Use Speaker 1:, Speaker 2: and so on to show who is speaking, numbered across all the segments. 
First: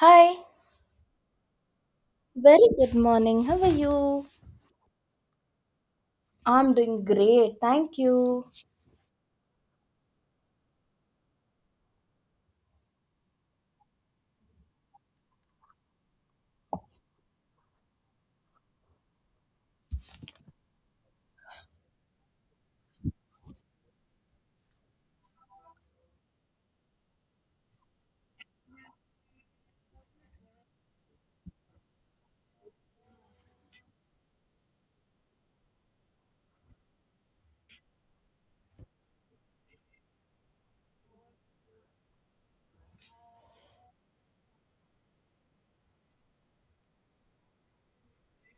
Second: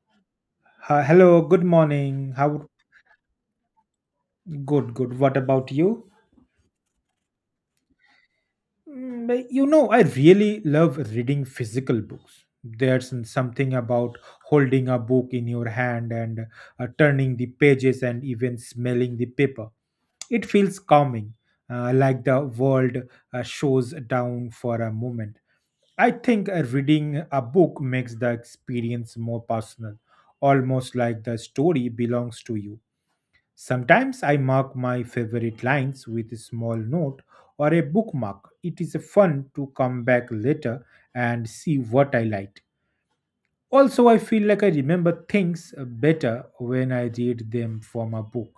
Speaker 1: Hi,
Speaker 2: Hello, good morning. How
Speaker 1: very good morning. How are you?
Speaker 2: good. What about you?
Speaker 1: I'm doing great. Thank you.
Speaker 2: I really love reading physical books. There's something about holding a book in your hand and turning the pages and even smelling the paper. It feels calming, like the world shows down for a moment. I think reading a book makes the experience more personal, almost like the story belongs to you. Sometimes I mark my favorite lines with a small note or a bookmark. It is fun to come back later and see what I liked. Also, I feel like I remember things better when I read them from a book.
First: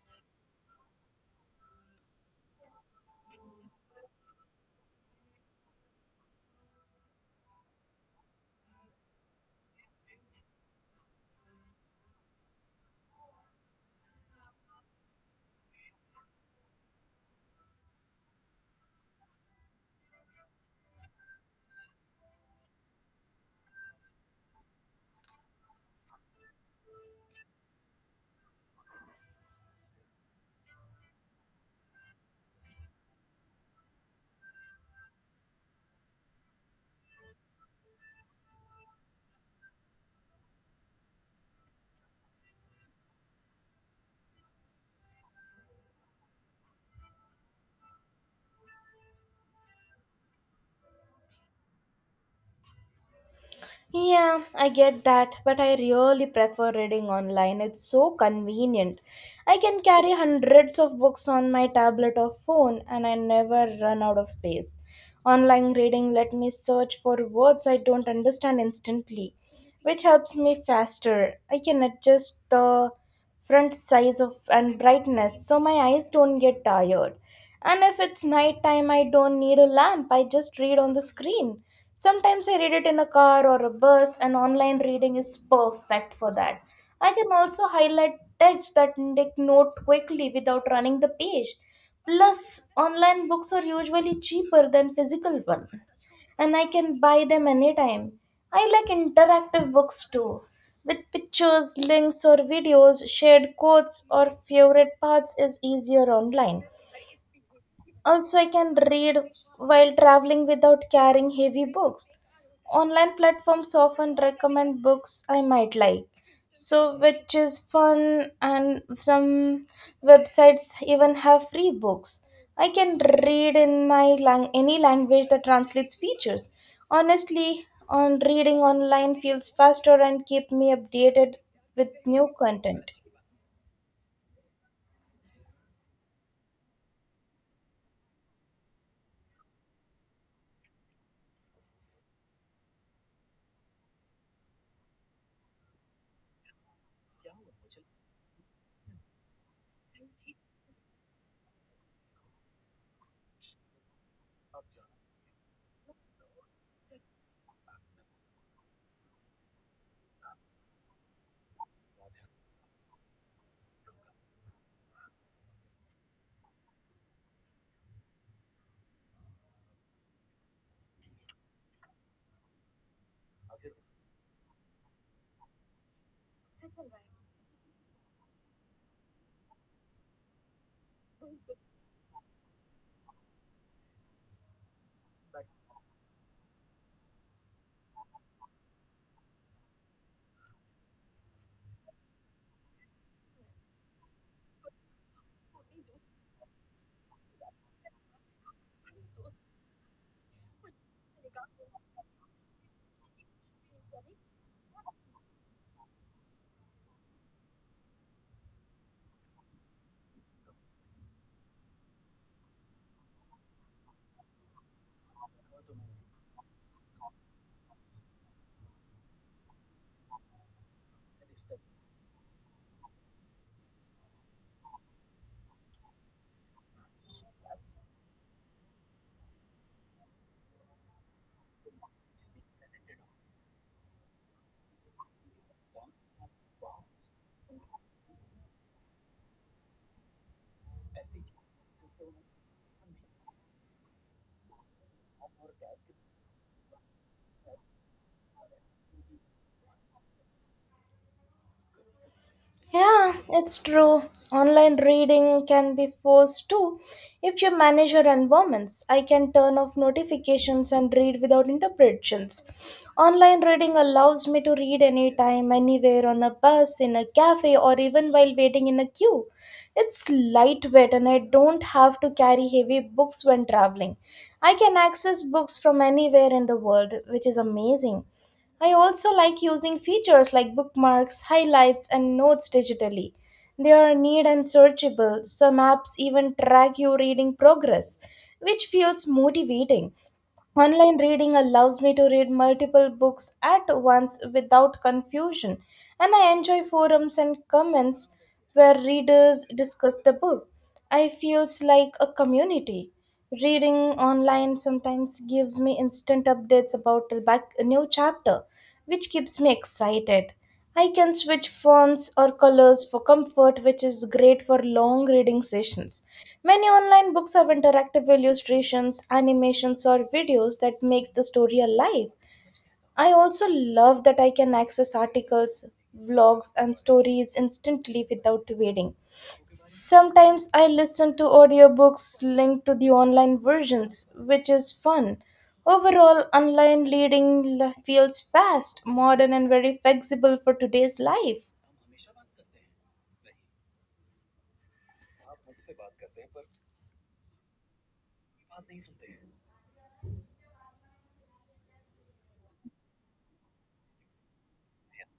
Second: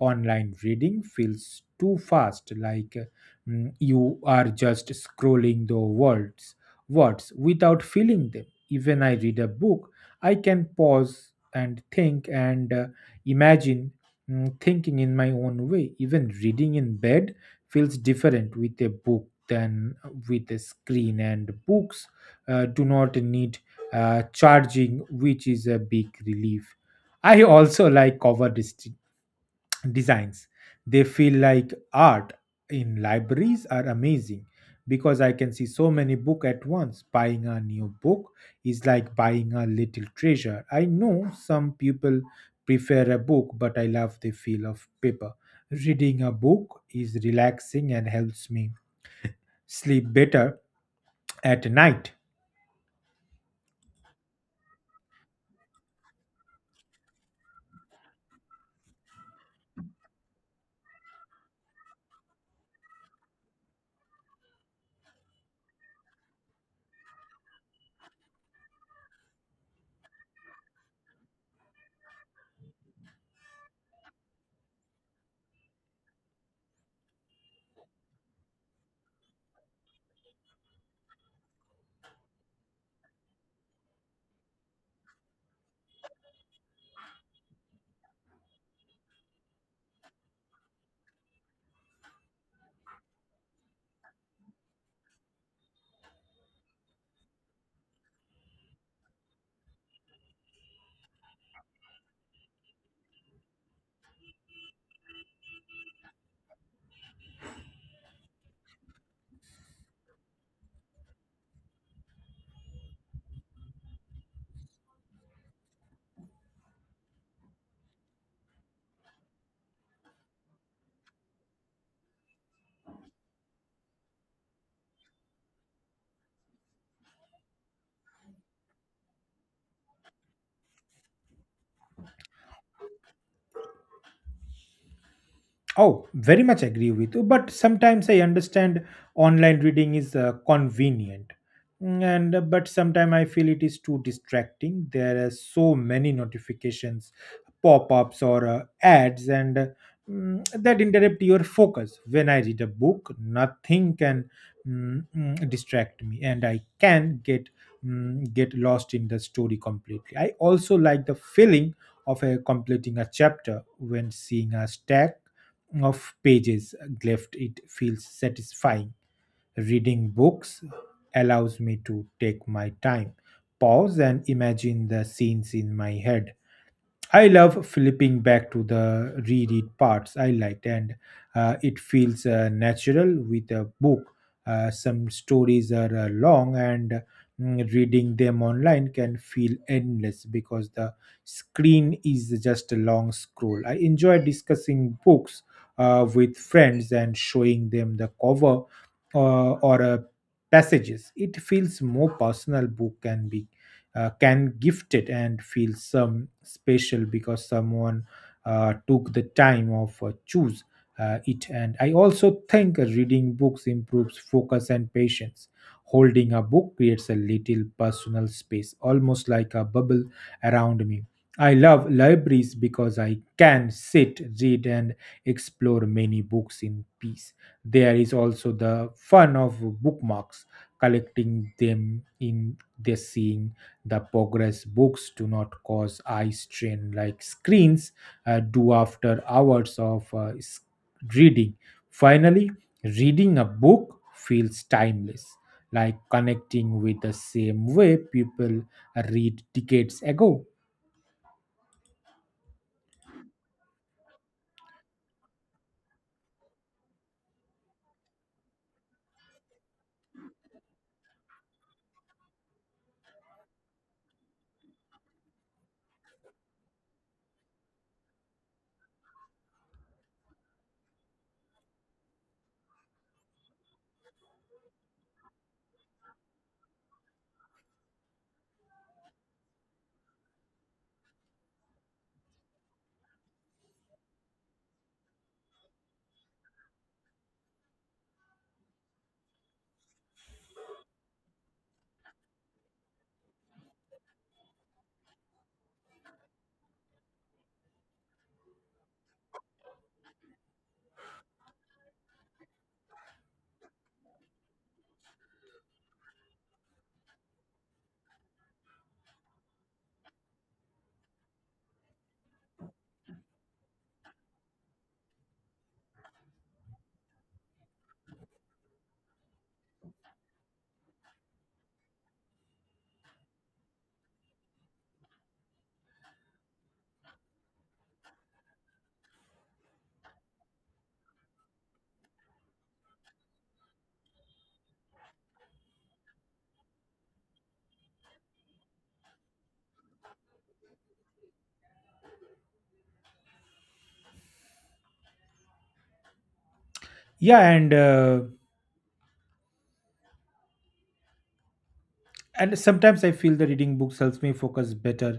Speaker 2: Online reading feels too fast, like you are just scrolling the words without feeling them. Even I read a book, I can pause and think and imagine thinking in my own way. Even reading in bed feels different with a book than with a screen, and books do not need charging, which is a big relief. I also like cover dist- designs. They feel like art in libraries are amazing because I can see so many book at once. Buying a new book is like buying a little treasure. I know some people prefer a book, but I love the feel of paper. Reading a book is relaxing and helps me sleep better at night.
Speaker 1: Yeah, I get that, but I really prefer reading online. It's so convenient. I can carry hundreds of books on my tablet or phone, and I never run out of space. Online reading let me search for words I don't understand instantly, which helps me faster. I can adjust the front size of and brightness so my eyes don't get tired, and if it's night time, I don't need a lamp. I just read on the screen. Sometimes I read it in a car or a bus, and online reading is perfect for that. I can also highlight text, that take note quickly without running the page. Plus, online books are usually cheaper than physical ones, and I can buy them anytime. I like interactive books too, with pictures, links, or videos. Shared quotes, or favorite parts is easier online. Also, I can read while traveling without carrying heavy books. Online platforms often recommend books I might like. So, which is fun, and some websites even have free books. I can read in my any language that translates features. Honestly, on reading online feels faster and keep me updated with new content.
Speaker 2: Oh, very much agree with you. But sometimes I understand online reading is convenient, Mm, and but sometimes I feel it is too distracting. There are so many notifications, pop-ups, or ads, and that interrupt your focus. When I read a book, nothing can distract me, and I can get lost in the story completely. I also like the feeling of completing a chapter when seeing a stack of pages left. It feels satisfying. Reading books allows me to take my time, pause and imagine the scenes in my head. I love flipping back to the reread parts I liked, and it feels natural with a book. Some stories are long, and reading them online can feel endless because the screen is just a long scroll. I enjoy discussing books with friends and showing them the cover or passages. It feels more personal. Book can be can gift it and feel some special because someone took the time of choose it. And I also think reading books improves focus and patience. Holding a book creates a little personal space, almost like a bubble around me. I love libraries because I can sit, read and explore many books in peace. There is also the fun of bookmarks, collecting them, in the seeing the progress. Books do not cause eye strain like screens do after hours of reading. Finally, reading a book feels timeless, like connecting with the same way people read decades ago.
Speaker 1: Yeah, it's true. Online reading can be forced too if you manage your environments. I can turn off notifications and read without interruptions. Online reading allows me to read anytime, anywhere, on a bus, in a cafe, or even while waiting in a queue. It's lightweight, and I don't have to carry heavy books when traveling. I can access books from anywhere in the world, which is amazing. I also like using features like bookmarks, highlights, and notes digitally. They are neat and searchable. Some apps even track your reading progress, which feels motivating. Online reading allows me to read multiple books at once without confusion, and I enjoy forums and comments where readers discuss the book. I feels like a community. Reading online sometimes gives me instant updates about the back, new chapter, which keeps me excited. I can switch fonts or colors for comfort, which is great for long reading sessions. Many online books have interactive illustrations, animations, or videos that makes the story alive. I also love that I can access articles, vlogs, and stories instantly without waiting. Sometimes I listen to audiobooks linked to the online versions, which is fun. Overall, online reading feels fast, modern, and very flexible for today's life.
Speaker 2: Yeah, and and sometimes I feel the reading books helps me focus better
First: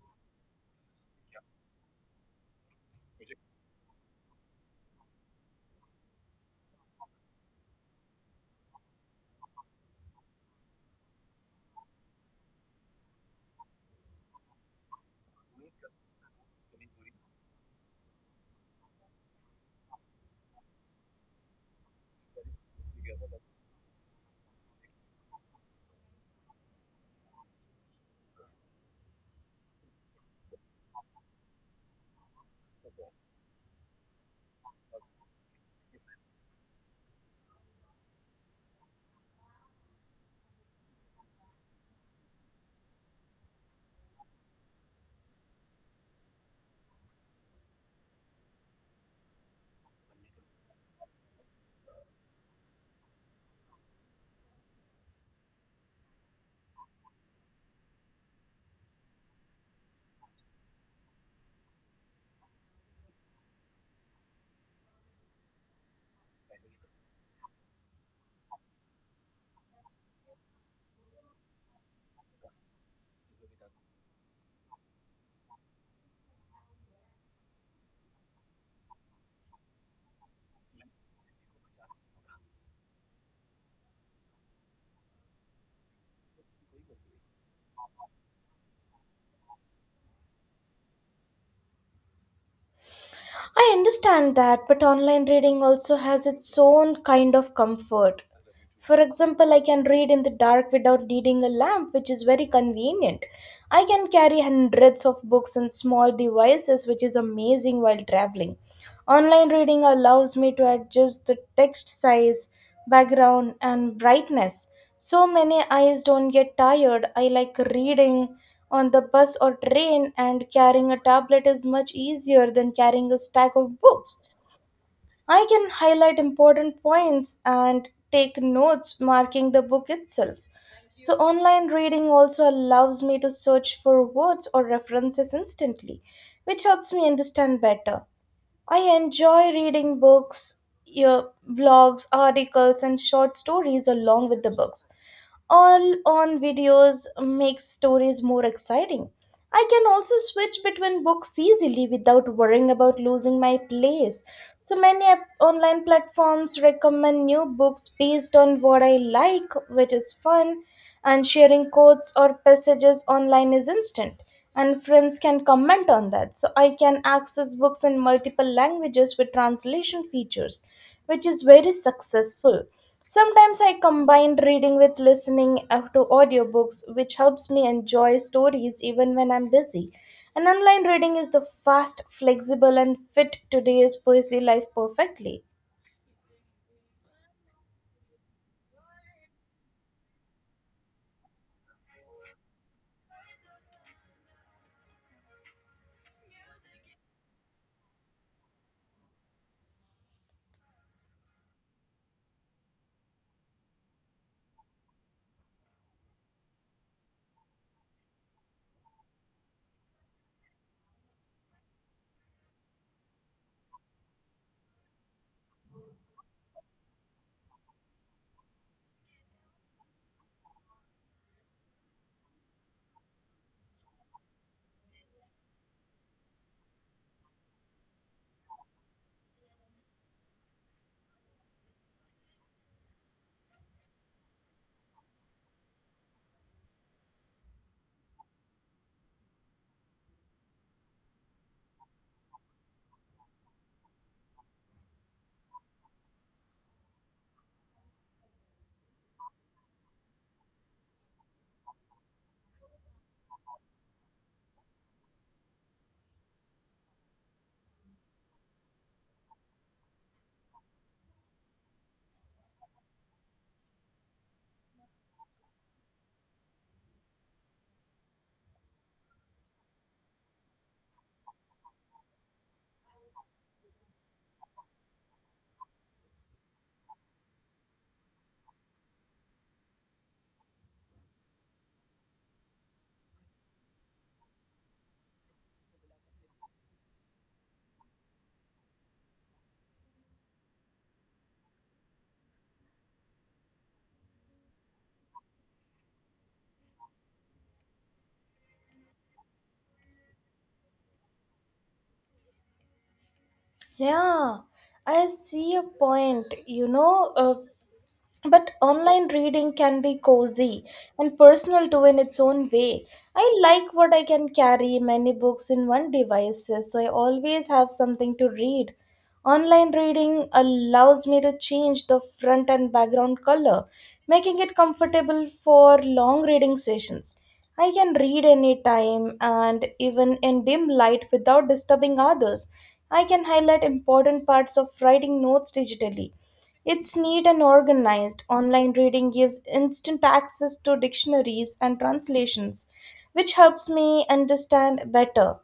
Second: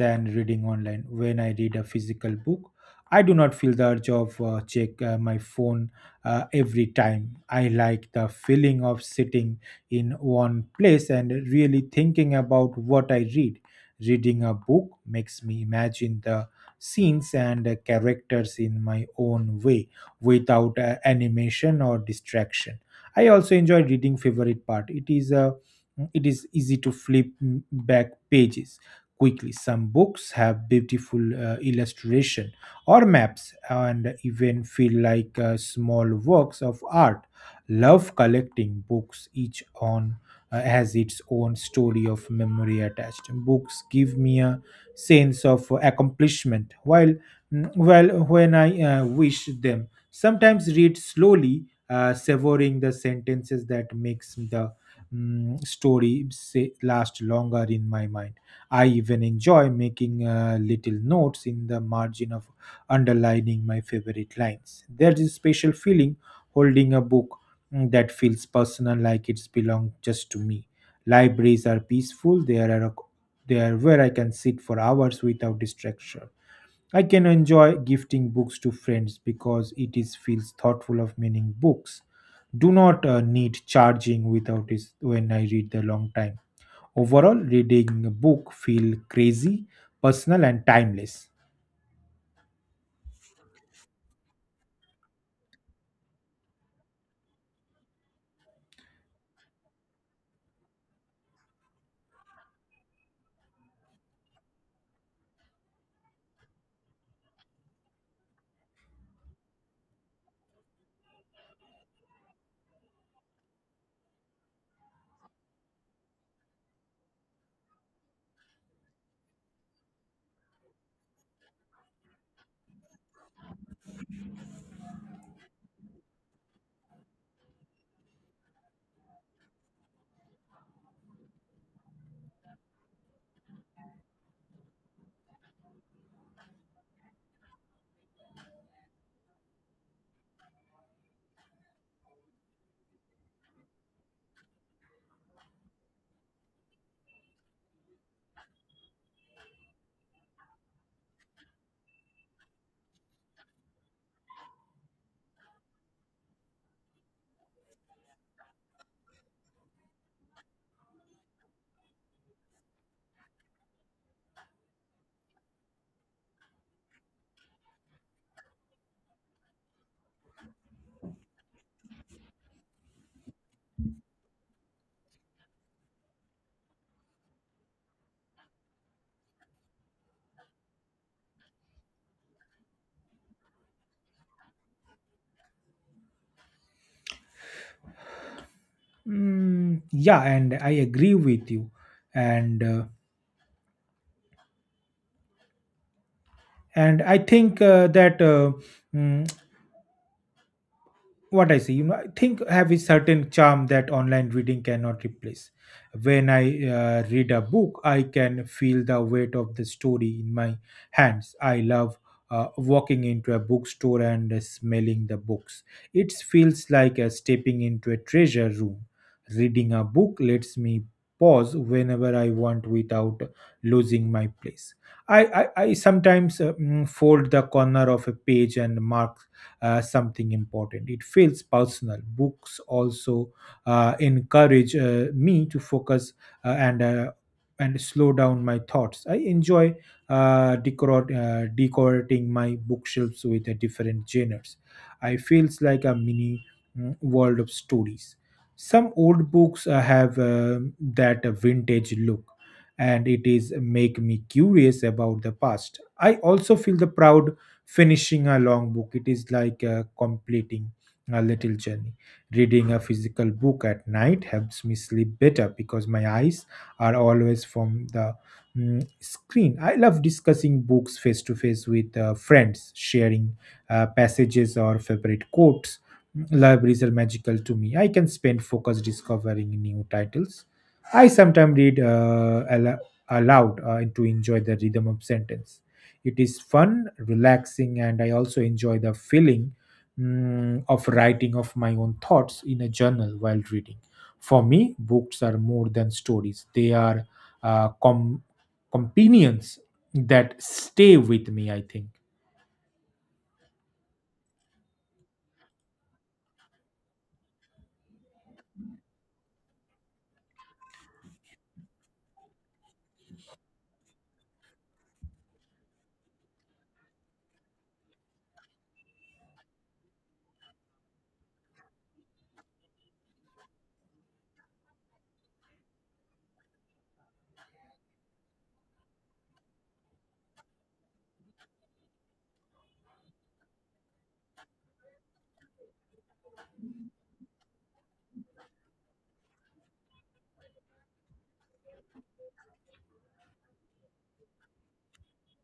Speaker 2: than reading online. When I read a physical book, I do not feel the urge of check my phone every time. I like the feeling of sitting in one place and really thinking about what I read. Reading a book makes me imagine the scenes and characters in my own way without animation or distraction. I also enjoy reading favorite part. It is easy to flip back pages quickly. Some books have beautiful illustration or maps and even feel like small works of art. Love collecting books. Each on has its own story of memory attached. Books give me a sense of accomplishment while when I wish them. Sometimes read slowly, savoring the sentences that makes the story say, last longer in my mind. I even enjoy making little notes in the margin of underlining my favorite lines. There's a special feeling holding a book that feels personal, like it's belong just to me. Libraries are peaceful. They are where I can sit for hours without distraction. I can enjoy gifting books to friends because it is feels thoughtful of meaning. Books do not need charging without is when I read the long time. Overall, reading a book feel crazy personal and timeless.
Speaker 1: I understand that, but online reading also has its own kind of comfort. For example, I can read in the dark without needing a lamp, which is very convenient. I can carry hundreds of books and small devices, which is amazing while traveling. Online reading allows me to adjust the text size, background, and brightness. So many eyes don't get tired. I like reading on the bus or train, and carrying a tablet is much easier than carrying a stack of books. I can highlight important points and take notes marking the book itself. So, online reading also allows me to search for words or references instantly, which helps me understand better. I enjoy reading books, your blogs, articles, and short stories along with the books. All on videos makes stories more exciting. I can also switch between books easily without worrying about losing my place. So many online platforms recommend new books based on what I like, which is fun, and sharing quotes or passages online is instant, and friends can comment on that. So, I can access books in multiple languages with translation features, which is very successful. Sometimes I combine reading with listening to audiobooks, which helps me enjoy stories even when I'm busy. And online reading is the fast, flexible, and fit today's poesy life perfectly.
Speaker 2: Yeah, and I agree with you. And uh, and I think mm, what I see, you know, I think have a certain charm that online reading cannot replace. When I read a book, I can feel the weight of the story in my hands. I love walking into a bookstore and smelling the books. It feels like stepping into a treasure room. Reading a book lets me pause whenever I want without losing my place. I sometimes fold the corner of a page and mark something important. It feels personal. Books also encourage me to focus uh, and uh, and slow down my thoughts. I enjoy decorating my bookshelves with different genres. I feels like a mini world of stories. Some old books have that vintage look, and it is make me curious about the past. I also feel the proud finishing a long book. It is like completing a little journey. Reading a physical book at night helps me sleep better because my eyes are always from the screen. I love discussing books face to face with friends, sharing passages or favorite quotes. Libraries are magical to me. I can spend focus discovering new titles. I sometimes read aloud to enjoy the rhythm of sentence. It is fun, relaxing, and I also enjoy the feeling of writing of my own thoughts in a journal while reading. For me, books are more than stories, they are uh, com- companions that stay with me, I think.
Speaker 1: Yeah, I see a point. You know, but online reading can be cozy and personal too in its own way. I like what I can carry many books in one device, so I always have something to read. Online reading allows me to change the front and background color, making it comfortable for long reading sessions. I can read anytime and even in dim light without disturbing others. I can highlight important parts of writing notes digitally. It's neat and organized. Online reading gives instant access to dictionaries and translations, which helps me understand better.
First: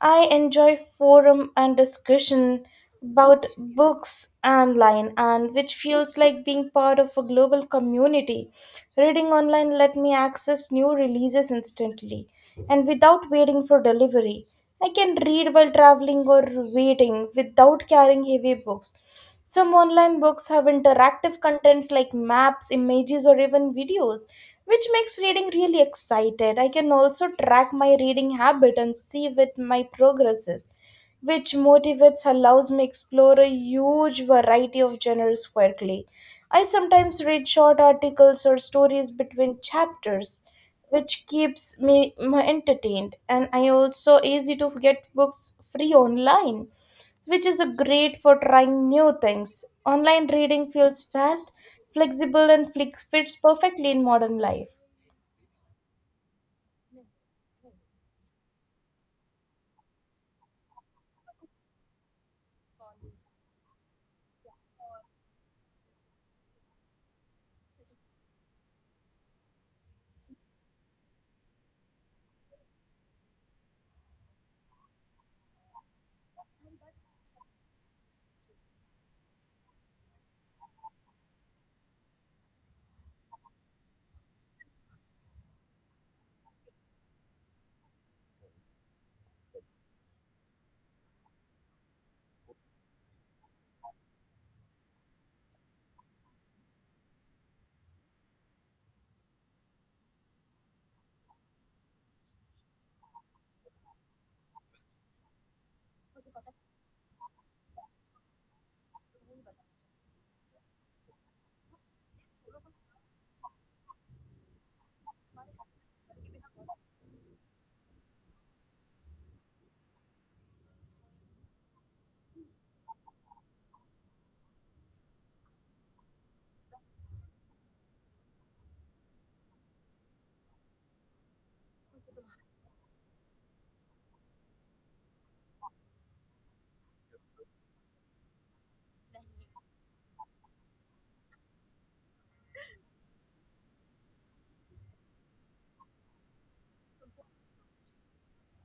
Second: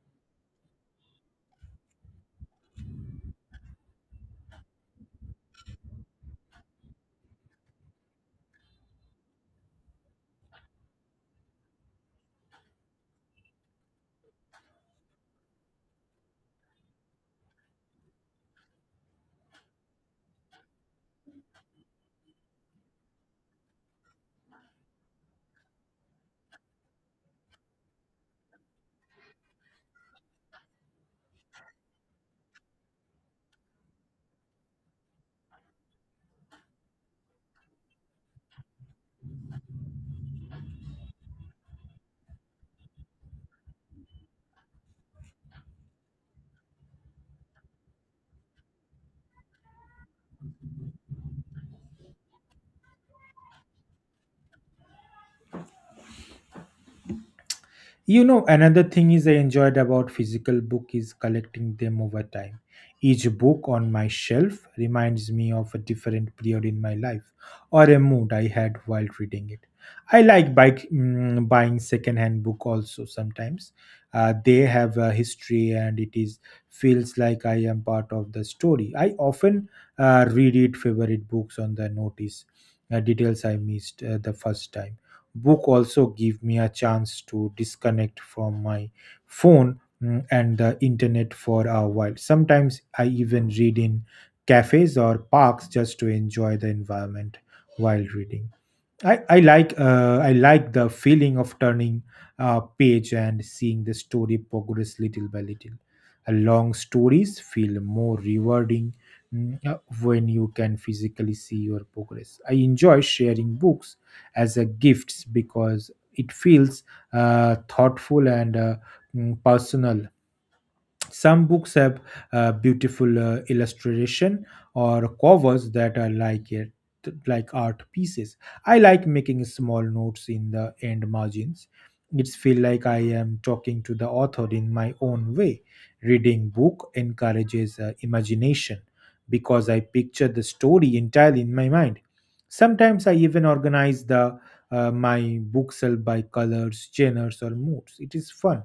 Speaker 1: I enjoy forum and discussion about books online, and which feels like being part of a global community. Reading online let me access new releases instantly and without waiting for delivery. I can read while traveling or waiting without carrying heavy books. Some online books have interactive contents like maps, images, or even videos, which makes reading really excited. I can also track my reading habit and see with my progresses, which motivates allows me explore a huge variety of genres quickly. I sometimes read short articles or stories between chapters, which keeps me entertained. And I also easy to get books free online, which is a great for trying new things. Online reading feels fast, flexible, and fits perfectly in modern life.
Speaker 2: You know, another thing is I enjoyed about physical book is collecting them over time. Each book on my shelf reminds me of a different period in my life or a mood I had while reading it. I like buying secondhand book also sometimes. They have a history and it is feels like I am part of the story. I often reread favorite books on the notice details I missed the first time. Book also give me a chance to disconnect from my phone and the internet for a while. Sometimes I even read in cafes or parks just to enjoy the environment while reading. I like I like the feeling of turning a page and seeing the story progress little by little. Long stories feel more rewarding when you can physically see your progress. I enjoy sharing books as a gifts because it feels thoughtful and personal. Some books have beautiful illustration or covers that are like it like art pieces. I like making small notes in the end margins. It's feel like I am talking to the author in my own way. Reading book encourages imagination because I picture the story entirely in my mind. Sometimes I even organize the my bookshelf by colors, genres, or moods. It is fun.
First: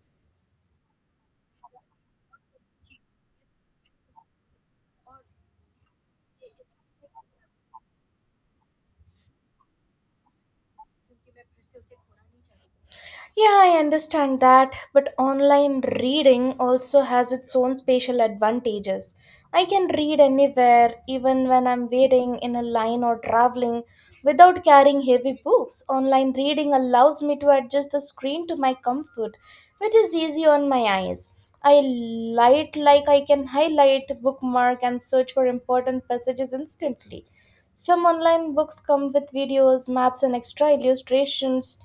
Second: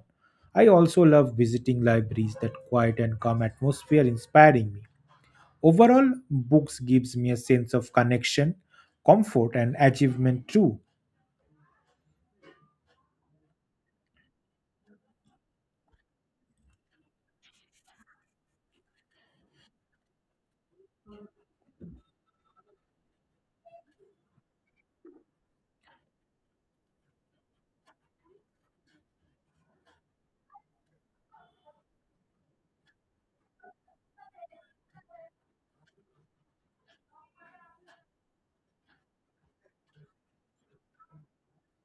Speaker 2: I also love visiting libraries that quiet and calm atmosphere inspiring me. Overall, books gives me a sense of connection, comfort and achievement too.
Speaker 1: Yeah, I understand that, but online reading also has its own special advantages. I can read anywhere, even when I'm waiting in a line or traveling, without carrying heavy books. Online reading allows me to adjust the screen to my comfort, which is easy on my eyes. I light like I can highlight, bookmark, and search for important passages instantly. Some online books come with videos, maps, and extra illustrations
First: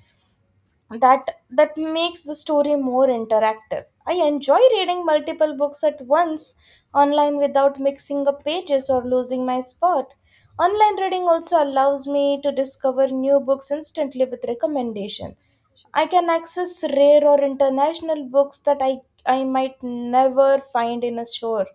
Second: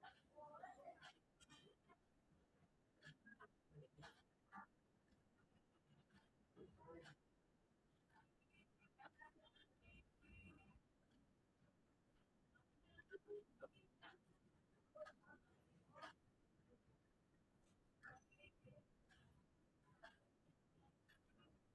Speaker 1: that makes the story more interactive. I enjoy reading multiple books at once online without mixing up pages or losing my spot. Online reading also allows me to discover new books instantly with recommendation. I can access rare or international books that I might never find in a store.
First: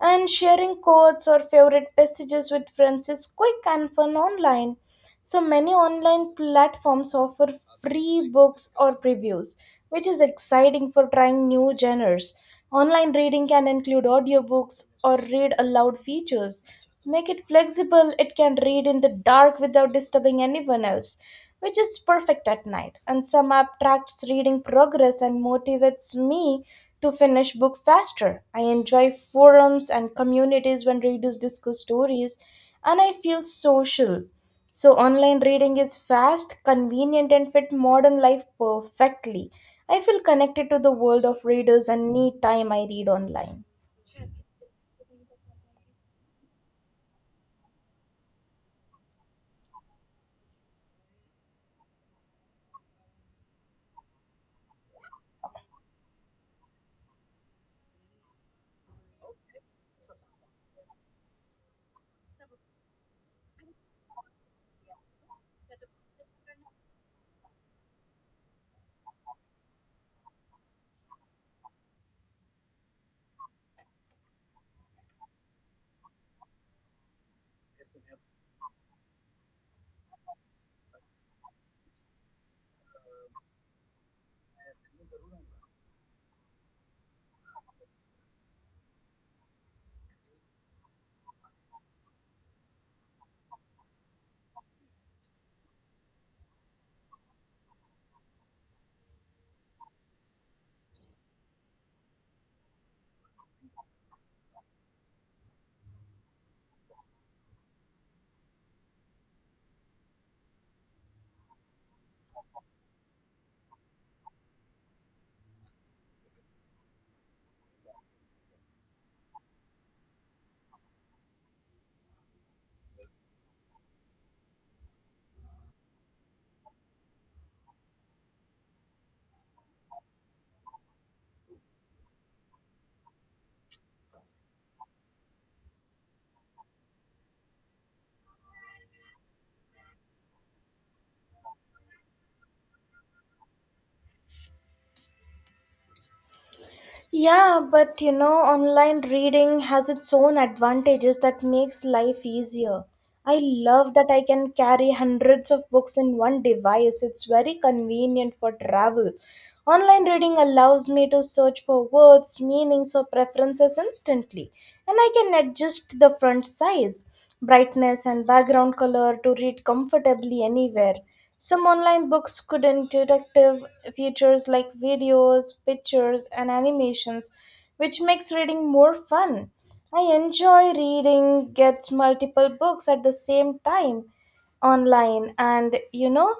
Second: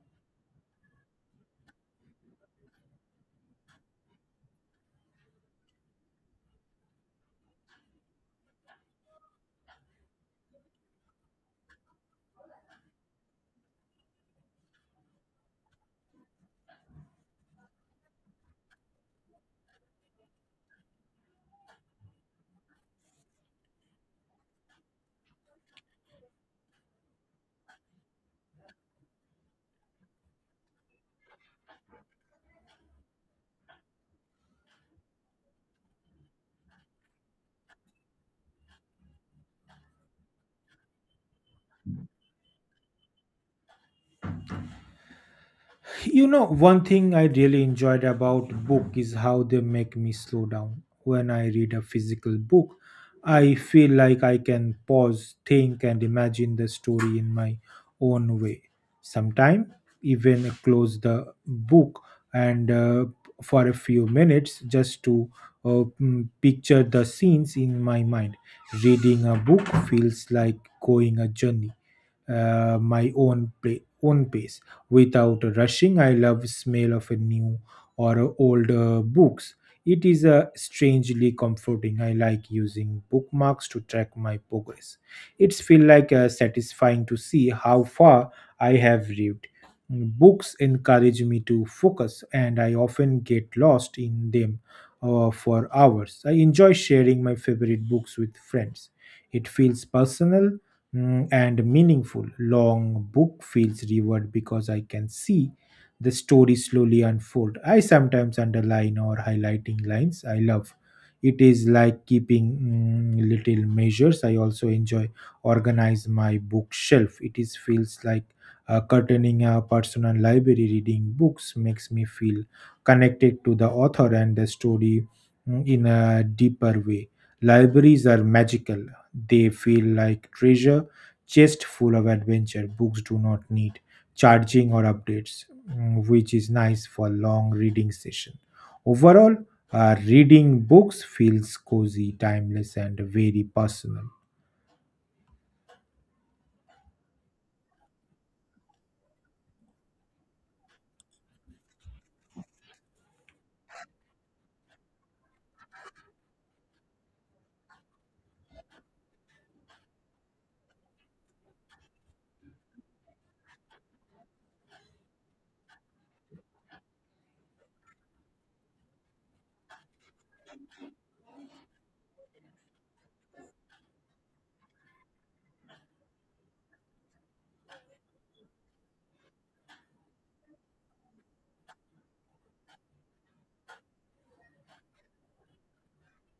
Speaker 1: And sharing quotes or favorite passages with friends is quick and fun online. So many online platforms offer free books or previews, which is exciting for trying new genres. Online reading can include audiobooks or read aloud features. Make it flexible, it can read in the dark without disturbing anyone else, which is perfect at night. And some app tracks reading progress and motivates me to finish book faster. I enjoy forums and communities when readers discuss stories, and I feel social. So, online reading is fast, convenient, and fit modern life perfectly. I feel connected to the world of readers and any time I read online.
Speaker 2: You know, one thing I really enjoyed about book is how they make me slow down. When I read a physical book, I feel like I can pause, think and imagine the story in my own way. Sometimes even close the book and for a few minutes just to picture the scenes in my mind. Reading a book feels like going a journey, own pace without rushing. I love smell of a new or a old books. It is strangely comforting. I like using bookmarks to track my progress. It's feel like satisfying to see how far I have read. Books encourage me to focus, and I often get lost in them for hours. I enjoy sharing my favorite books with friends. It feels personal and meaningful. Long book feels revered because I can see the story slowly unfold. I sometimes underline or highlighting lines I love. It is like keeping little measures. I also enjoy organize my bookshelf. It is feels like curtaining a personal library. Reading books makes me feel connected to the author and the story in a deeper way. Libraries are magical. They feel like treasure chest full of adventure. Books do not need charging or updates, which is nice for long reading session. Overall, reading books feels cozy, timeless, and very personal.
Speaker 1: Yeah, but you know, online reading has its own advantages that makes life easier. I love that I can carry hundreds of books in one device. It's very convenient for travel. Online reading allows me to search for words, meanings, or preferences instantly, and I can adjust the font size, brightness, and background color to read comfortably anywhere. Some online books could interactive features like videos, pictures, and animations, which makes reading more fun. I enjoy reading gets multiple books at the same time online, and you know,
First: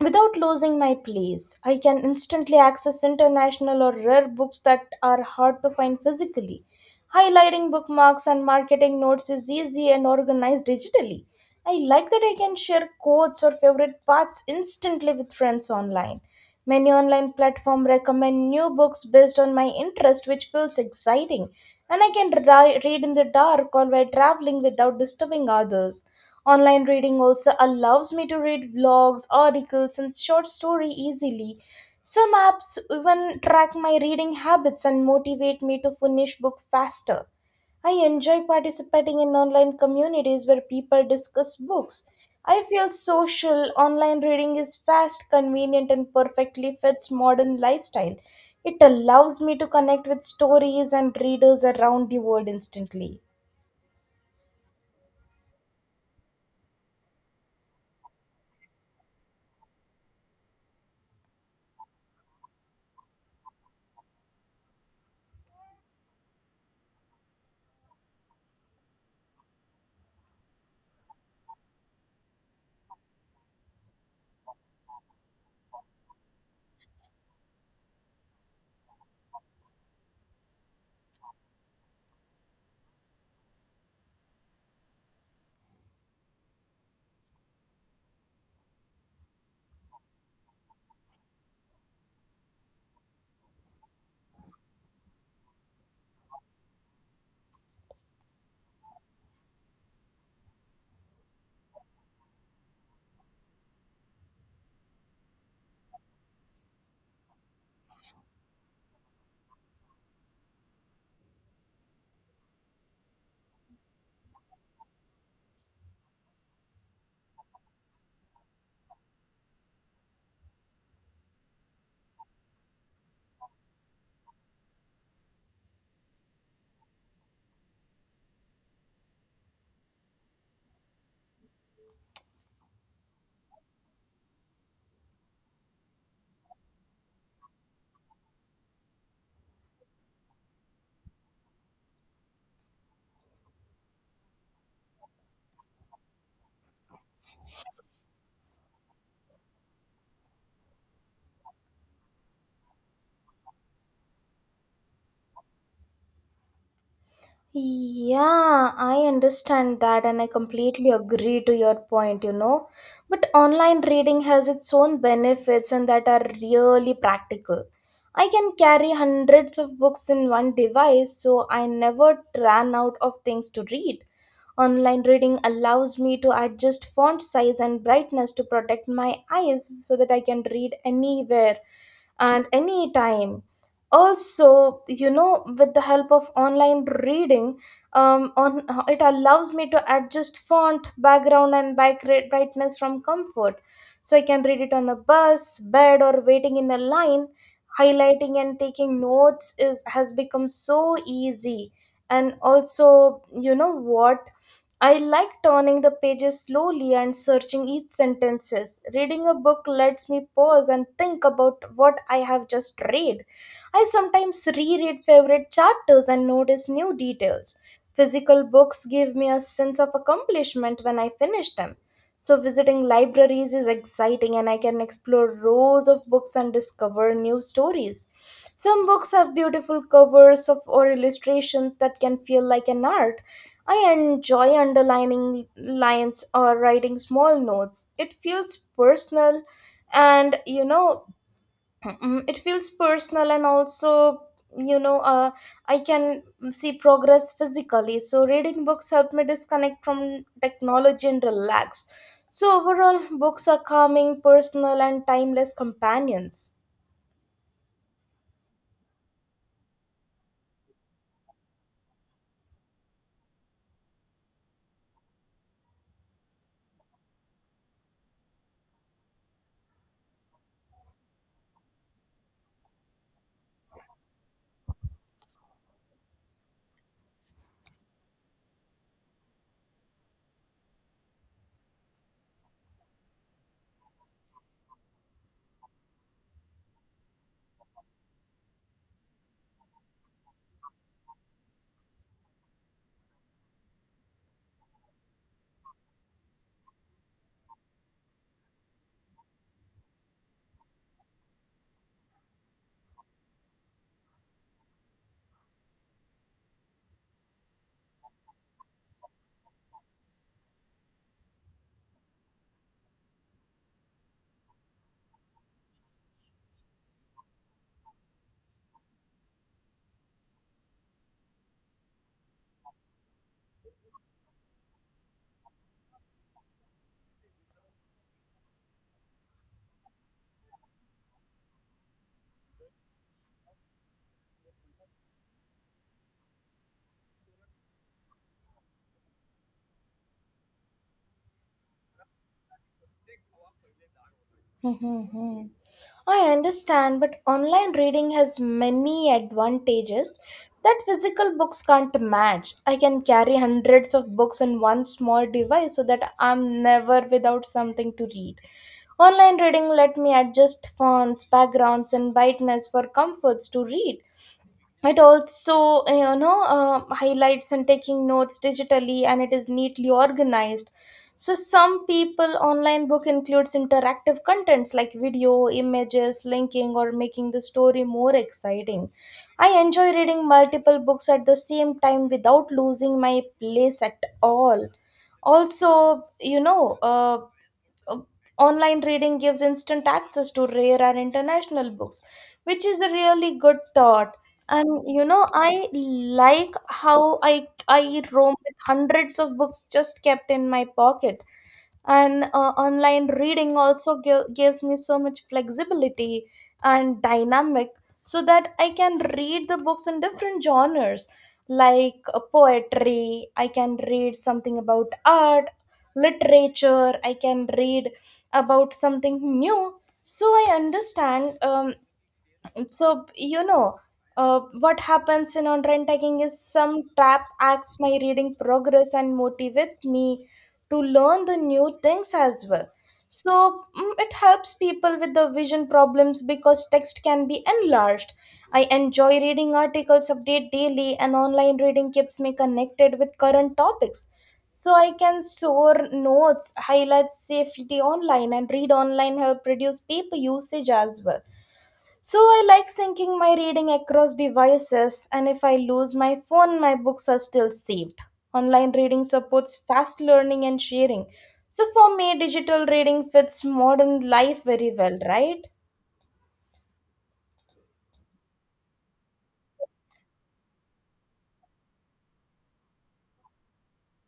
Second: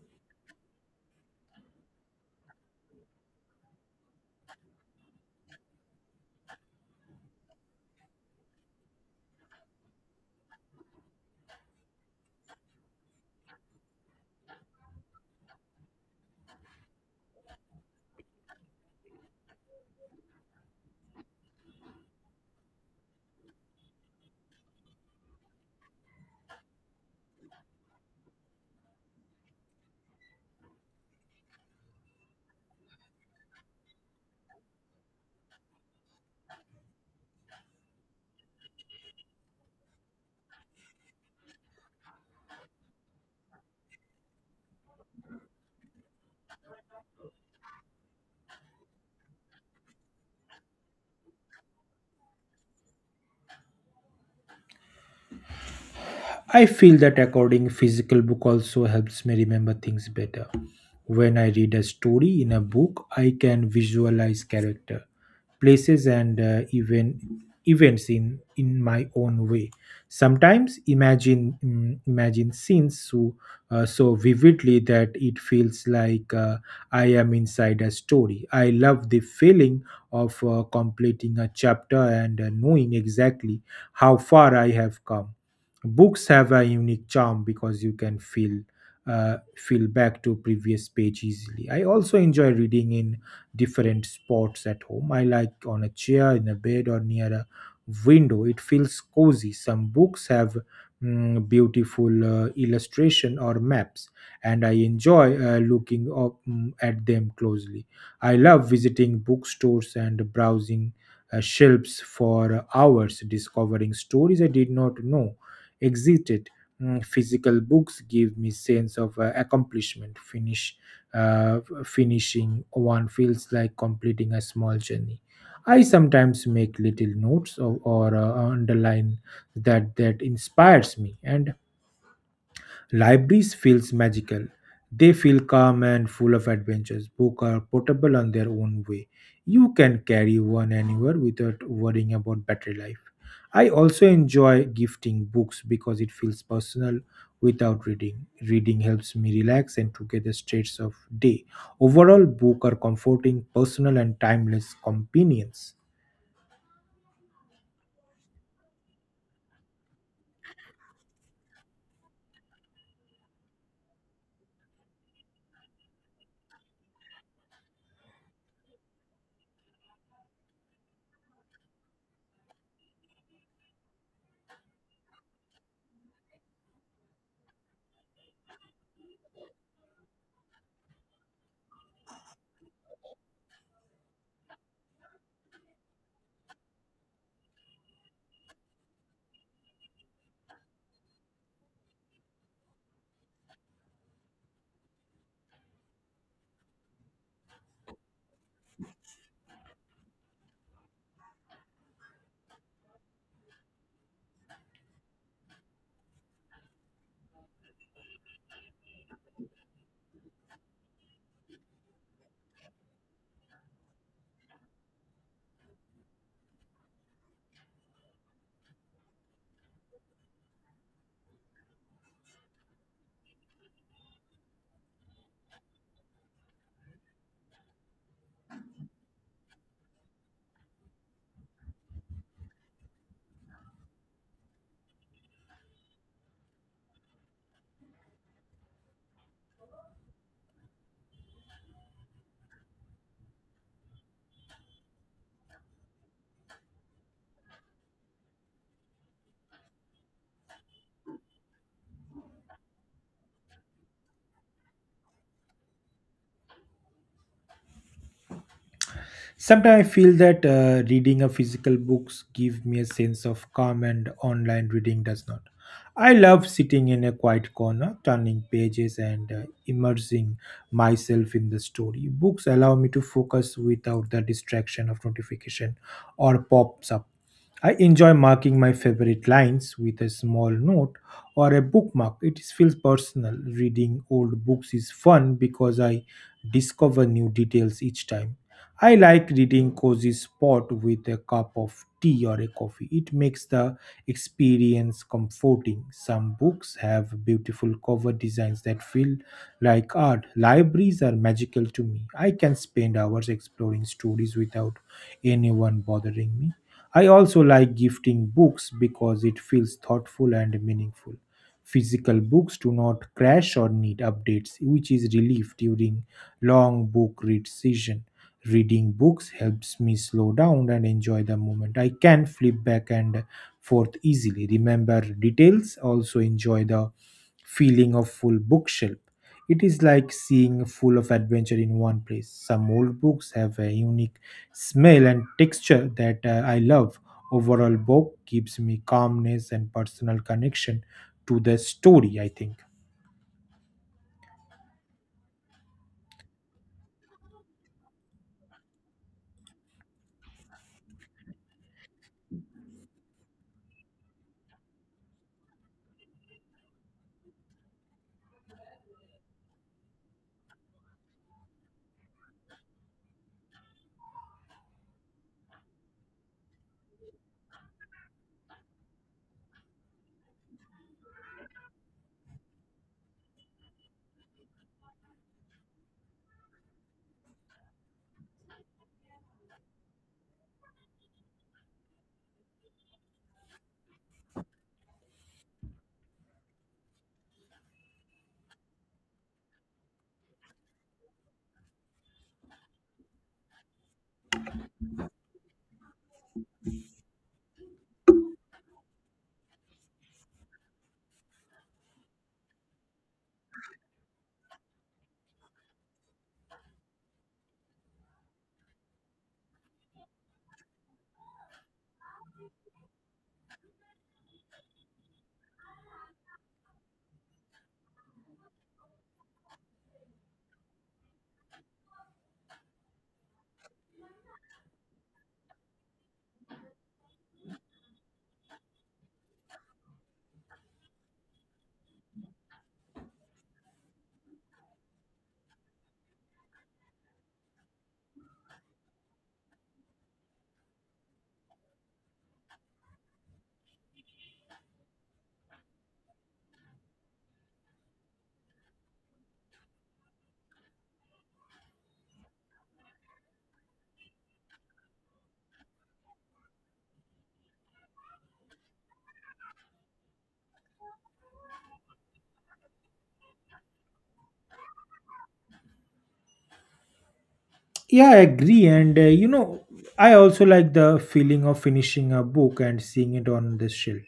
Speaker 1: without losing my place, I can instantly access international or rare books that are hard to find physically. Highlighting bookmarks and marketing notes is easy and organized digitally. I like that I can share quotes or favorite parts instantly with friends online. Many online platforms recommend new books based on my interest, which feels exciting, and I can read in the dark or while traveling without disturbing others. Online reading also allows me to read blogs, articles, and short story easily. Some apps even track my reading habits and motivate me to finish book faster. I enjoy participating in online communities where people discuss books. I feel social. Online reading is fast, convenient, and perfectly fits modern lifestyle. It allows me to connect with stories and readers around the world instantly.
Speaker 2: I feel that according physical book also helps me remember things better. When I read a story in a book, I can visualize character, places, and even events in my own way. Sometimes imagine imagine scenes so vividly that it feels like I am inside a story. I love the feeling of completing a chapter and knowing exactly how far I have come. Books have a unique charm because you can feel back to previous page easily. I also enjoy reading in different spots at home. I like on a chair, in a bed, or near a window. It feels cozy. Some books have beautiful illustration or maps, and I enjoy looking up at them closely. I love visiting bookstores and browsing shelves for hours, discovering stories I did not know exited. Physical books give me sense of accomplishment. Finishing one feels like completing a small journey. I sometimes make little notes or underline that inspires me, and libraries feels magical. They feel calm and full of adventures. Books are portable on their own way. You can carry one anywhere without worrying about battery life. I also enjoy gifting books because it feels personal without reading. Reading helps me relax and to get the states of day. Overall, books are comforting, personal, and timeless companions.
Speaker 1: Yeah, I understand that, and I completely agree to your point, you know. But online reading has its own benefits and that are really practical. I can carry hundreds of books in one device, so I never ran out of things to read. Online reading allows me to adjust font size and brightness to protect my eyes, so that I can read anywhere and anytime. Also, you know, with the help of online reading, on it allows me to adjust font background and back rate brightness from comfort, so I can read it on a bus, bed, or waiting in a line. Highlighting and taking notes is has become so easy. And also, you know what, I like turning the pages slowly and searching each sentences. Reading a book lets me pause and think about what I have just read. I sometimes reread favorite chapters and notice new details. Physical books give me a sense of accomplishment when I finish them. So, visiting libraries is exciting, and I can explore rows of books and discover new stories. Some books have beautiful covers of, or illustrations that can feel like an art. I enjoy underlining lines or writing small notes. It feels personal and you know Mm, it feels personal and also you know uh, I can see progress physically, so reading books help me disconnect from technology and relax. So overall, books are calming, personal, and timeless companions.
Speaker 2: Sometimes I feel that reading a physical books give me a sense of calm, and online reading does not. I love sitting in a quiet corner, turning pages, and immersing myself in the story. Books allow me to focus without the distraction of notification or pops up. I enjoy marking my favorite lines with a small note or a bookmark. It feels personal. Reading old books is fun because I discover new details each time. I like reading cozy spot with a cup of tea or a coffee. It makes the experience comforting. Some books have beautiful cover designs that feel like art. Libraries are magical to me. I can spend hours exploring stories without anyone bothering me. I also like gifting books because it feels thoughtful and meaningful. Physical books do not crash or need updates, which is relief during long book read season. Reading books helps me slow down and enjoy the moment. I can flip back and forth easily, remember details, also enjoy the feeling of full bookshelf. It is like seeing full of adventure in one place. Some old books have a unique smell and texture that I love. Overall, book gives me calmness and personal connection to the story, I think.
Speaker 1: Mhm. I understand, but online reading has many advantages that physical books can't match. I can carry hundreds of books in one small device so that I'm never without something to read. Online reading let me adjust fonts, backgrounds, and brightness for comforts to read. It also, highlights and taking notes digitally, and it is neatly organized. So some people online book includes interactive contents like video images linking or making the story more exciting. I enjoy reading multiple books at the same time without losing my place at all. Also you know uh, Online reading gives instant access to rare and international books, which is a really good thought. And you know, I like how I roam with hundreds of books just kept in my pocket. And online reading also gives me so much flexibility and dynamic, so that I can read the books in different genres, like poetry. I can read something about art, literature. I can read about something new. So I understand. So you know what happens in on rent taking is some trap acts my reading progress and motivates me to learn the new things as well. So it helps people with the vision problems because text can be enlarged. I enjoy reading articles update daily, and online reading keeps me connected with current topics. So I can store notes highlight safely online, and read online help reduce paper usage as well. So I like syncing my reading across devices, and if I lose my phone, my books are still saved. Online reading supports fast learning and sharing. So for me, digital reading fits modern life very well, right?
Speaker 2: Yeah, I agree. And you know, I also like the feeling of finishing a book and seeing it on the shelf.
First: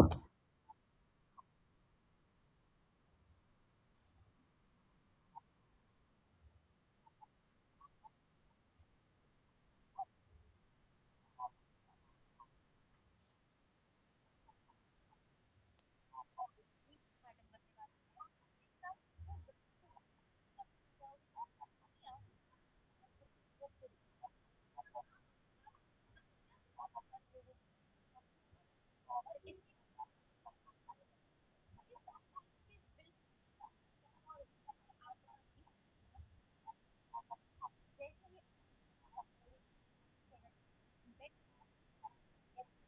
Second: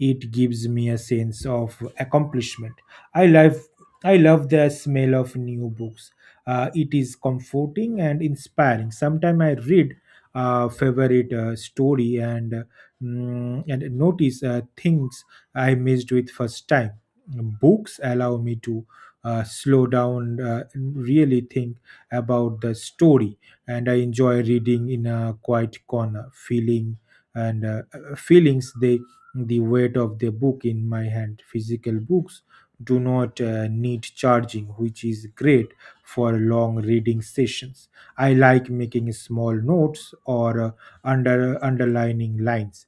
Speaker 2: It gives me a sense of accomplishment. I love, I love the smell of new books. It is comforting and inspiring. Sometimes I read a favorite story and and notice things I missed with first time. Books allow me to slow down, and really think about the story, and I enjoy reading in a quiet corner feeling and feelings. The weight of the book in my hand. Physical books do not need charging, which is great for long reading sessions. I like making small notes or underlining lines,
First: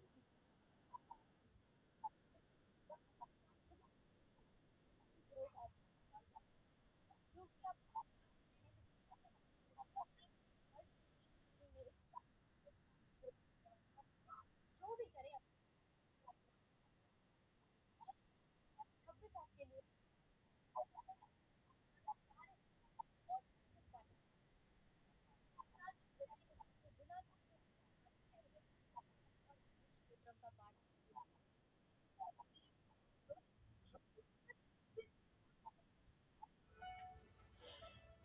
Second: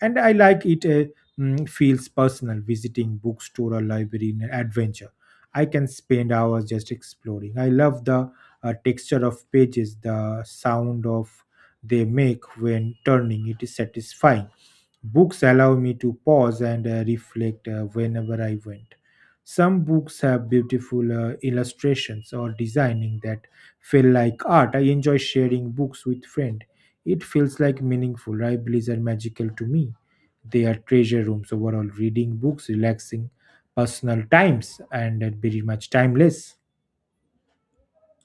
Speaker 2: and I like it. Uh, mm, feels personal. Visiting bookstore or library in an adventure, I can spend hours just exploring. I love the texture of pages, the sound of they make when turning. It is satisfying. Books allow me to pause and reflect whenever I want. Some books have beautiful illustrations or designing that feel like art. I enjoy sharing books with friends. It feels like meaningful. Libraries are magical to me. They are treasure rooms overall. Reading books, relaxing personal times, and very much timeless.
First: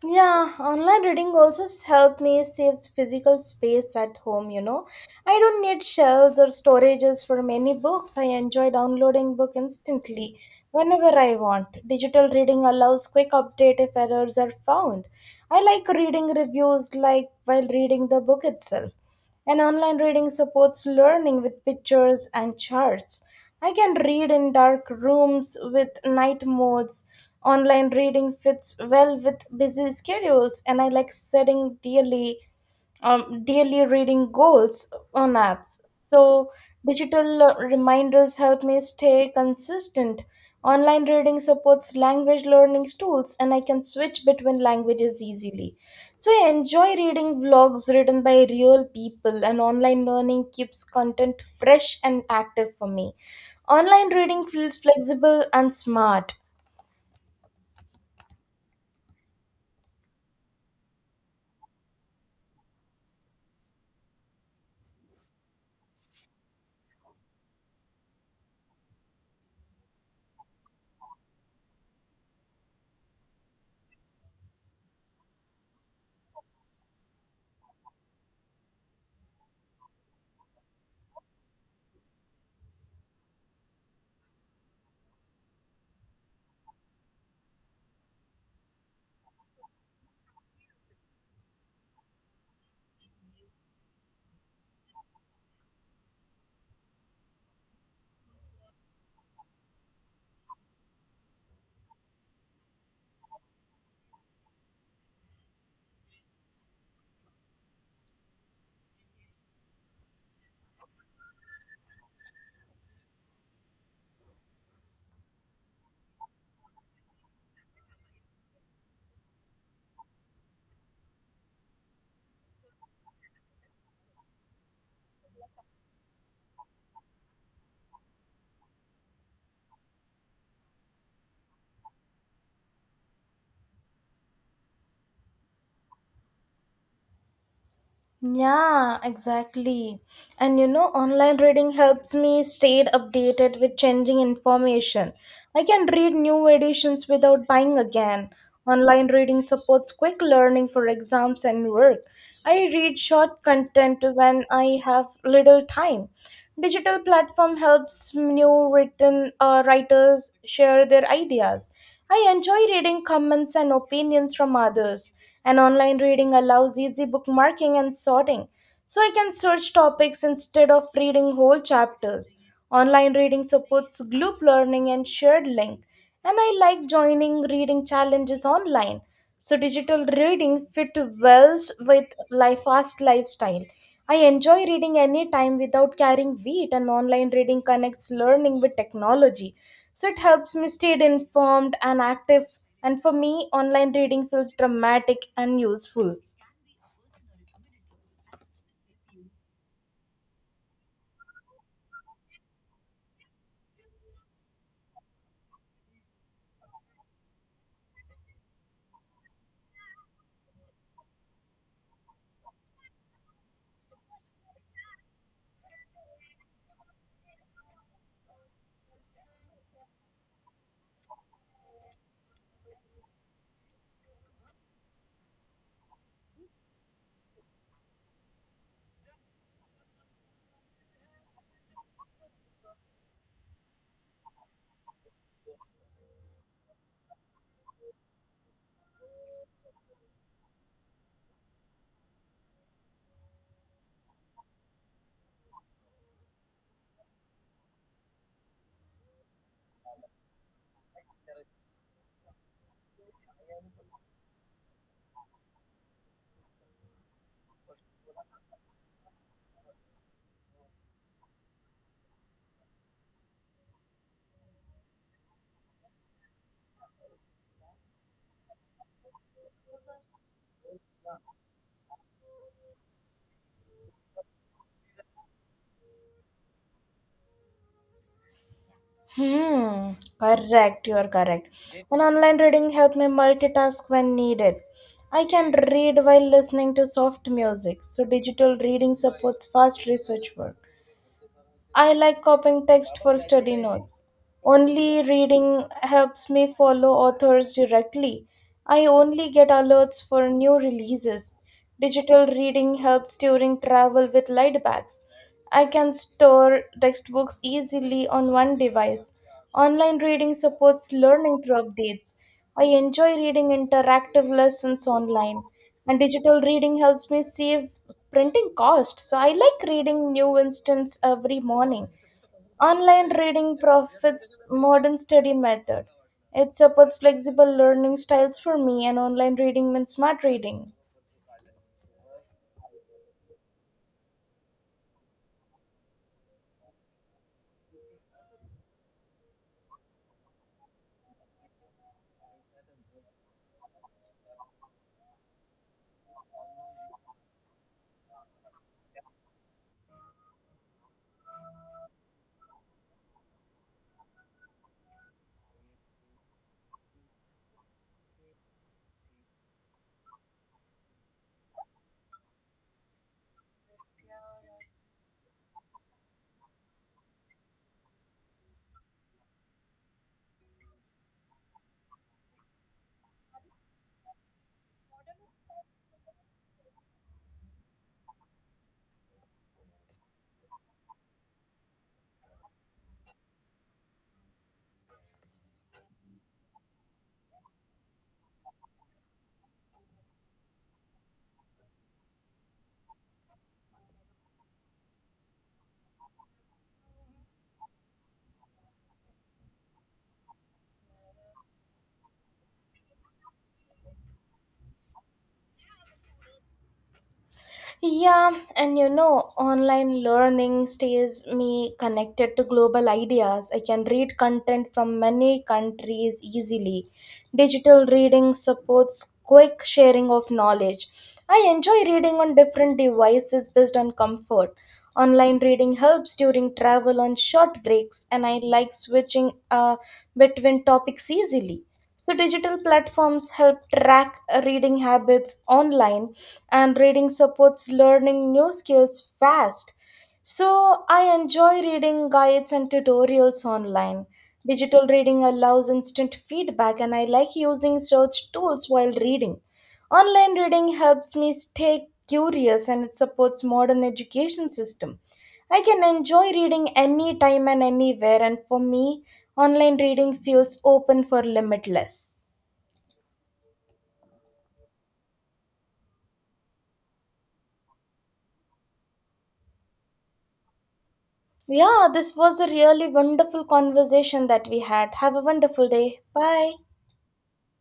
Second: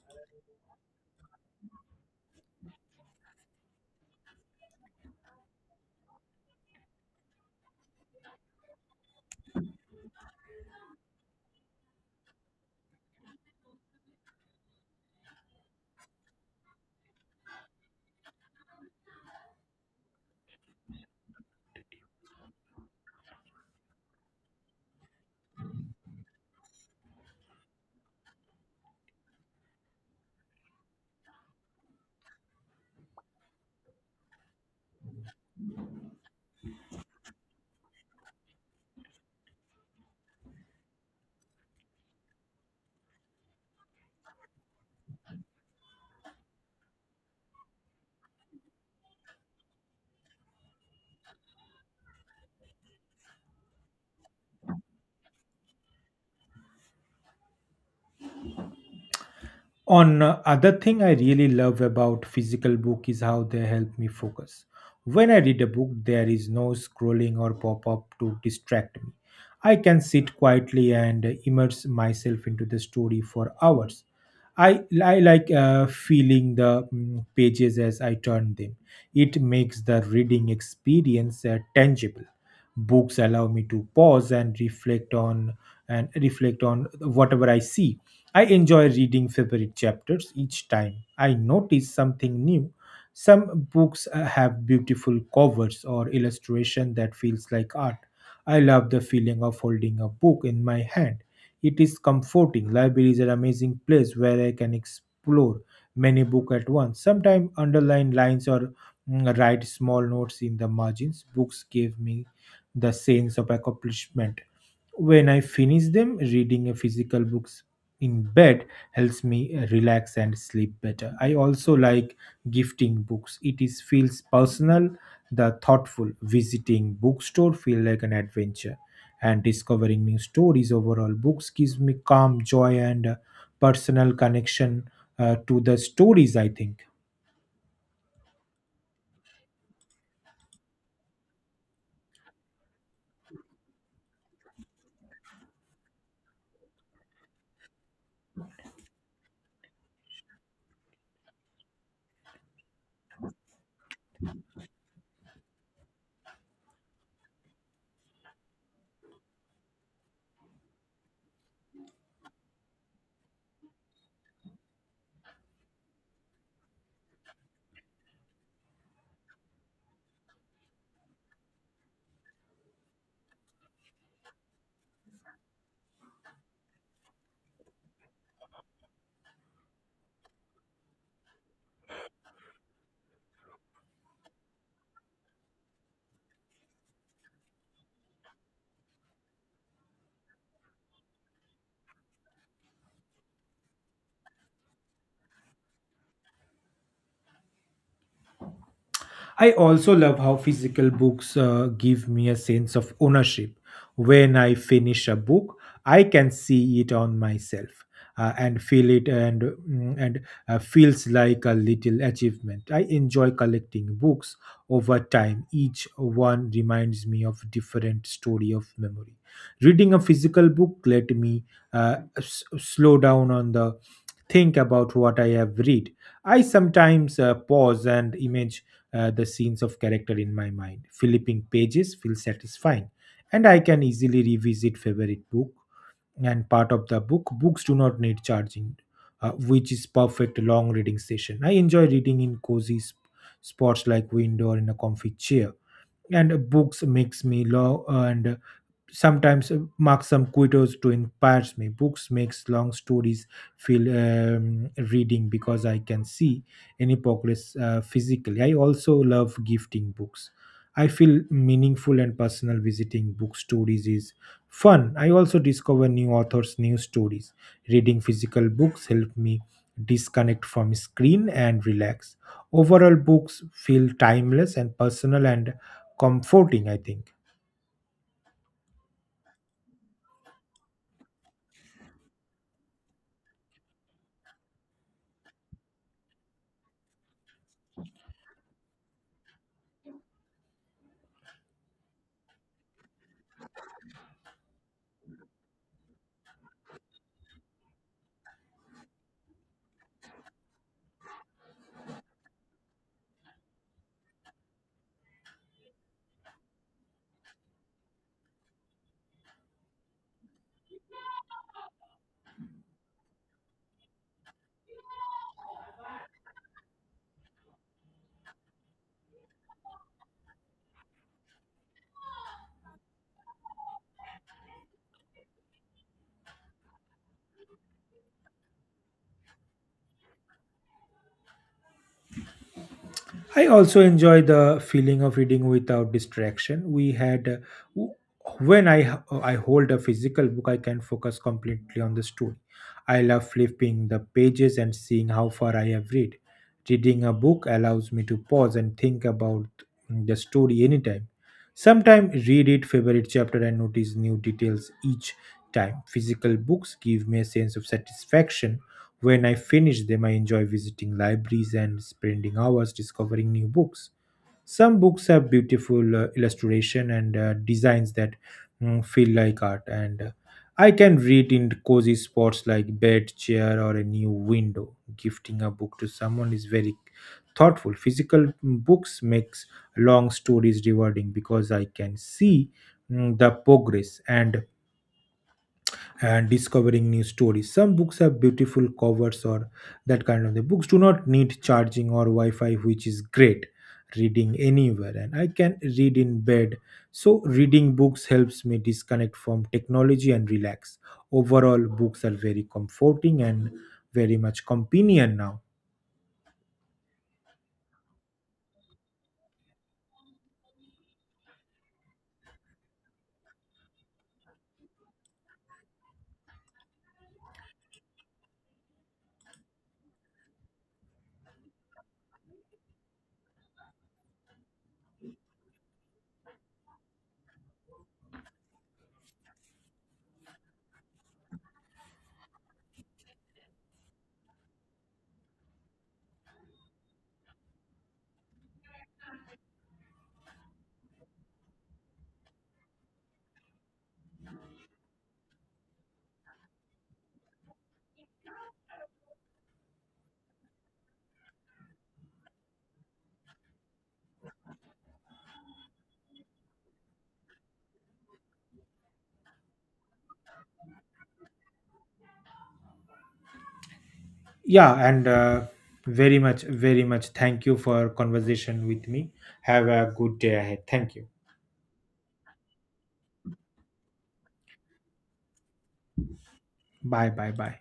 Speaker 1: Yeah, online reading also help me saves physical space at home, you know. I don't need shelves or storages for many books. I enjoy downloading book instantly whenever I want. Digital reading allows quick update if errors are found. I like reading reviews like while reading the book itself. And online reading supports learning with pictures and charts. I can read in dark rooms with night modes. Online reading fits well with busy schedules, and I like studying daily daily reading goals on apps. So, digital reminders help me stay consistent. Online reading supports language learning tools, and I can switch between languages easily. So, I enjoy reading vlogs written by real people, and online learning keeps content fresh and active for me. Online reading feels flexible and smart.
Speaker 2: On other thing I really love about physical book is how they help me focus. When I read a book, there is no scrolling or pop up to distract me. I can sit quietly and immerse myself into the story for hours. I like feeling the pages as I turn them. It makes the reading experience tangible. Books allow me to pause and reflect on whatever I see. I enjoy reading favorite chapters each time. I notice something new. Some books have beautiful covers or illustration that feels like art. I love the feeling of holding a book in my hand. It is comforting. Library is an amazing place where I can explore many books at once. Sometimes underline lines or write small notes in the margins. Books give me the sense of accomplishment. When I finish them, reading a physical books in bed helps me relax and sleep better. I also like gifting books. It is feels personal, the thoughtful. Visiting bookstore feel like an adventure and discovering new stories. Overall, books gives me calm joy and personal connection to the stories, I think.
Speaker 1: Yeah, exactly. And you know, online reading helps me stay updated with changing information. I can read new editions without buying again. Online reading supports quick learning for exams and work. I read short content when I have little time. Digital platform helps new written writers share their ideas. I enjoy reading comments and opinions from others, and online reading allows easy bookmarking and sorting, so I can search topics instead of reading whole chapters. Online reading supports group learning and shared link, and I like joining reading challenges online, so digital reading fit well with life fast lifestyle. I enjoy reading anytime without carrying weight, and online reading connects learning with technology. So it helps me stay informed and active. And for me, online reading feels dramatic and useful.
Speaker 2: I also love how physical books give me a sense of ownership. When I finish a book, I can see it on myself and feel it, and feels like a little achievement. I enjoy collecting books over time. Each one reminds me of different story of memory. Reading a physical book let me slow down on the think about what I have read. I sometimes pause and imagine the scenes of character in my mind. Flipping pages feels satisfying, and I can easily revisit favorite book and part of the book. Books do not need charging, which is perfect long reading session. I enjoy reading in cozy spots like window or in a comfy chair. And books makes me love, and sometimes mark some quotes to inspires me. Books makes long stories feel reading because I can see any progress physically. I also love gifting books. I feel meaningful and personal. Visiting bookstores is fun. I also discover new authors, new stories. Reading physical books help me disconnect from screen and relax. Overall, books feel timeless and personal and comforting, I think.
Speaker 1: Hmm, correct, you are correct. And online reading helps me multitask when needed. I can read while listening to soft music, so digital reading supports fast research work. I like copying text for study notes. Only reading helps me follow authors directly. I only get alerts for new releases. Digital reading helps during travel with light bags. I can store textbooks easily on one device. Online reading supports learning through updates. I enjoy reading interactive lessons online, and digital reading helps me save printing costs. So I like reading new instance every morning. Online reading profits modern study method. It supports flexible learning styles for me, and online reading means smart reading.
Speaker 2: I also enjoy the feeling of reading without distraction. W- when I hold a physical book, I can focus completely on the story. I love flipping the pages and seeing how far I have read. Reading a book allows me to pause and think about the story anytime. Sometimes read it favorite chapter and notice new details each time. Physical books give me a sense of satisfaction when I finish them. I enjoy visiting libraries and spending hours discovering new books. Some books have beautiful illustration and designs that feel like art, and I can read in cozy spots like bed, chair, or a new window. Gifting a book to someone is very thoughtful. Physical books makes long stories rewarding because I can see the progress and discovering new stories. Some books have beautiful covers or that kind of thing. Books do not need charging or Wi Fi, which is great. Reading anywhere, and I can read in bed. So, reading books helps me disconnect from technology and relax. Overall, books are very comforting and very much companion now.
Speaker 1: Yeah, and you know, online learning stays me connected to global ideas. I can read content from many countries easily. Digital reading supports quick sharing of knowledge. I enjoy reading on different devices based on comfort. Online reading helps during travel on short breaks, and I like switching between topics easily. So, digital platforms help track reading habits online, and reading supports learning new skills fast. So, I enjoy reading guides and tutorials online. Digital reading allows instant feedback, and I like using search tools while reading. Online reading helps me stay curious, and it supports modern education system. I can enjoy reading anytime and anywhere, and for me, online reading feels open for limitless.
Speaker 2: Yeah, and very much, very much thank you for conversation with me. Have a good day ahead. Thank you.
Speaker 1: Yeah, this was a really wonderful conversation that we had. Have a wonderful day. Bye.
Speaker 2: Bye, bye, bye.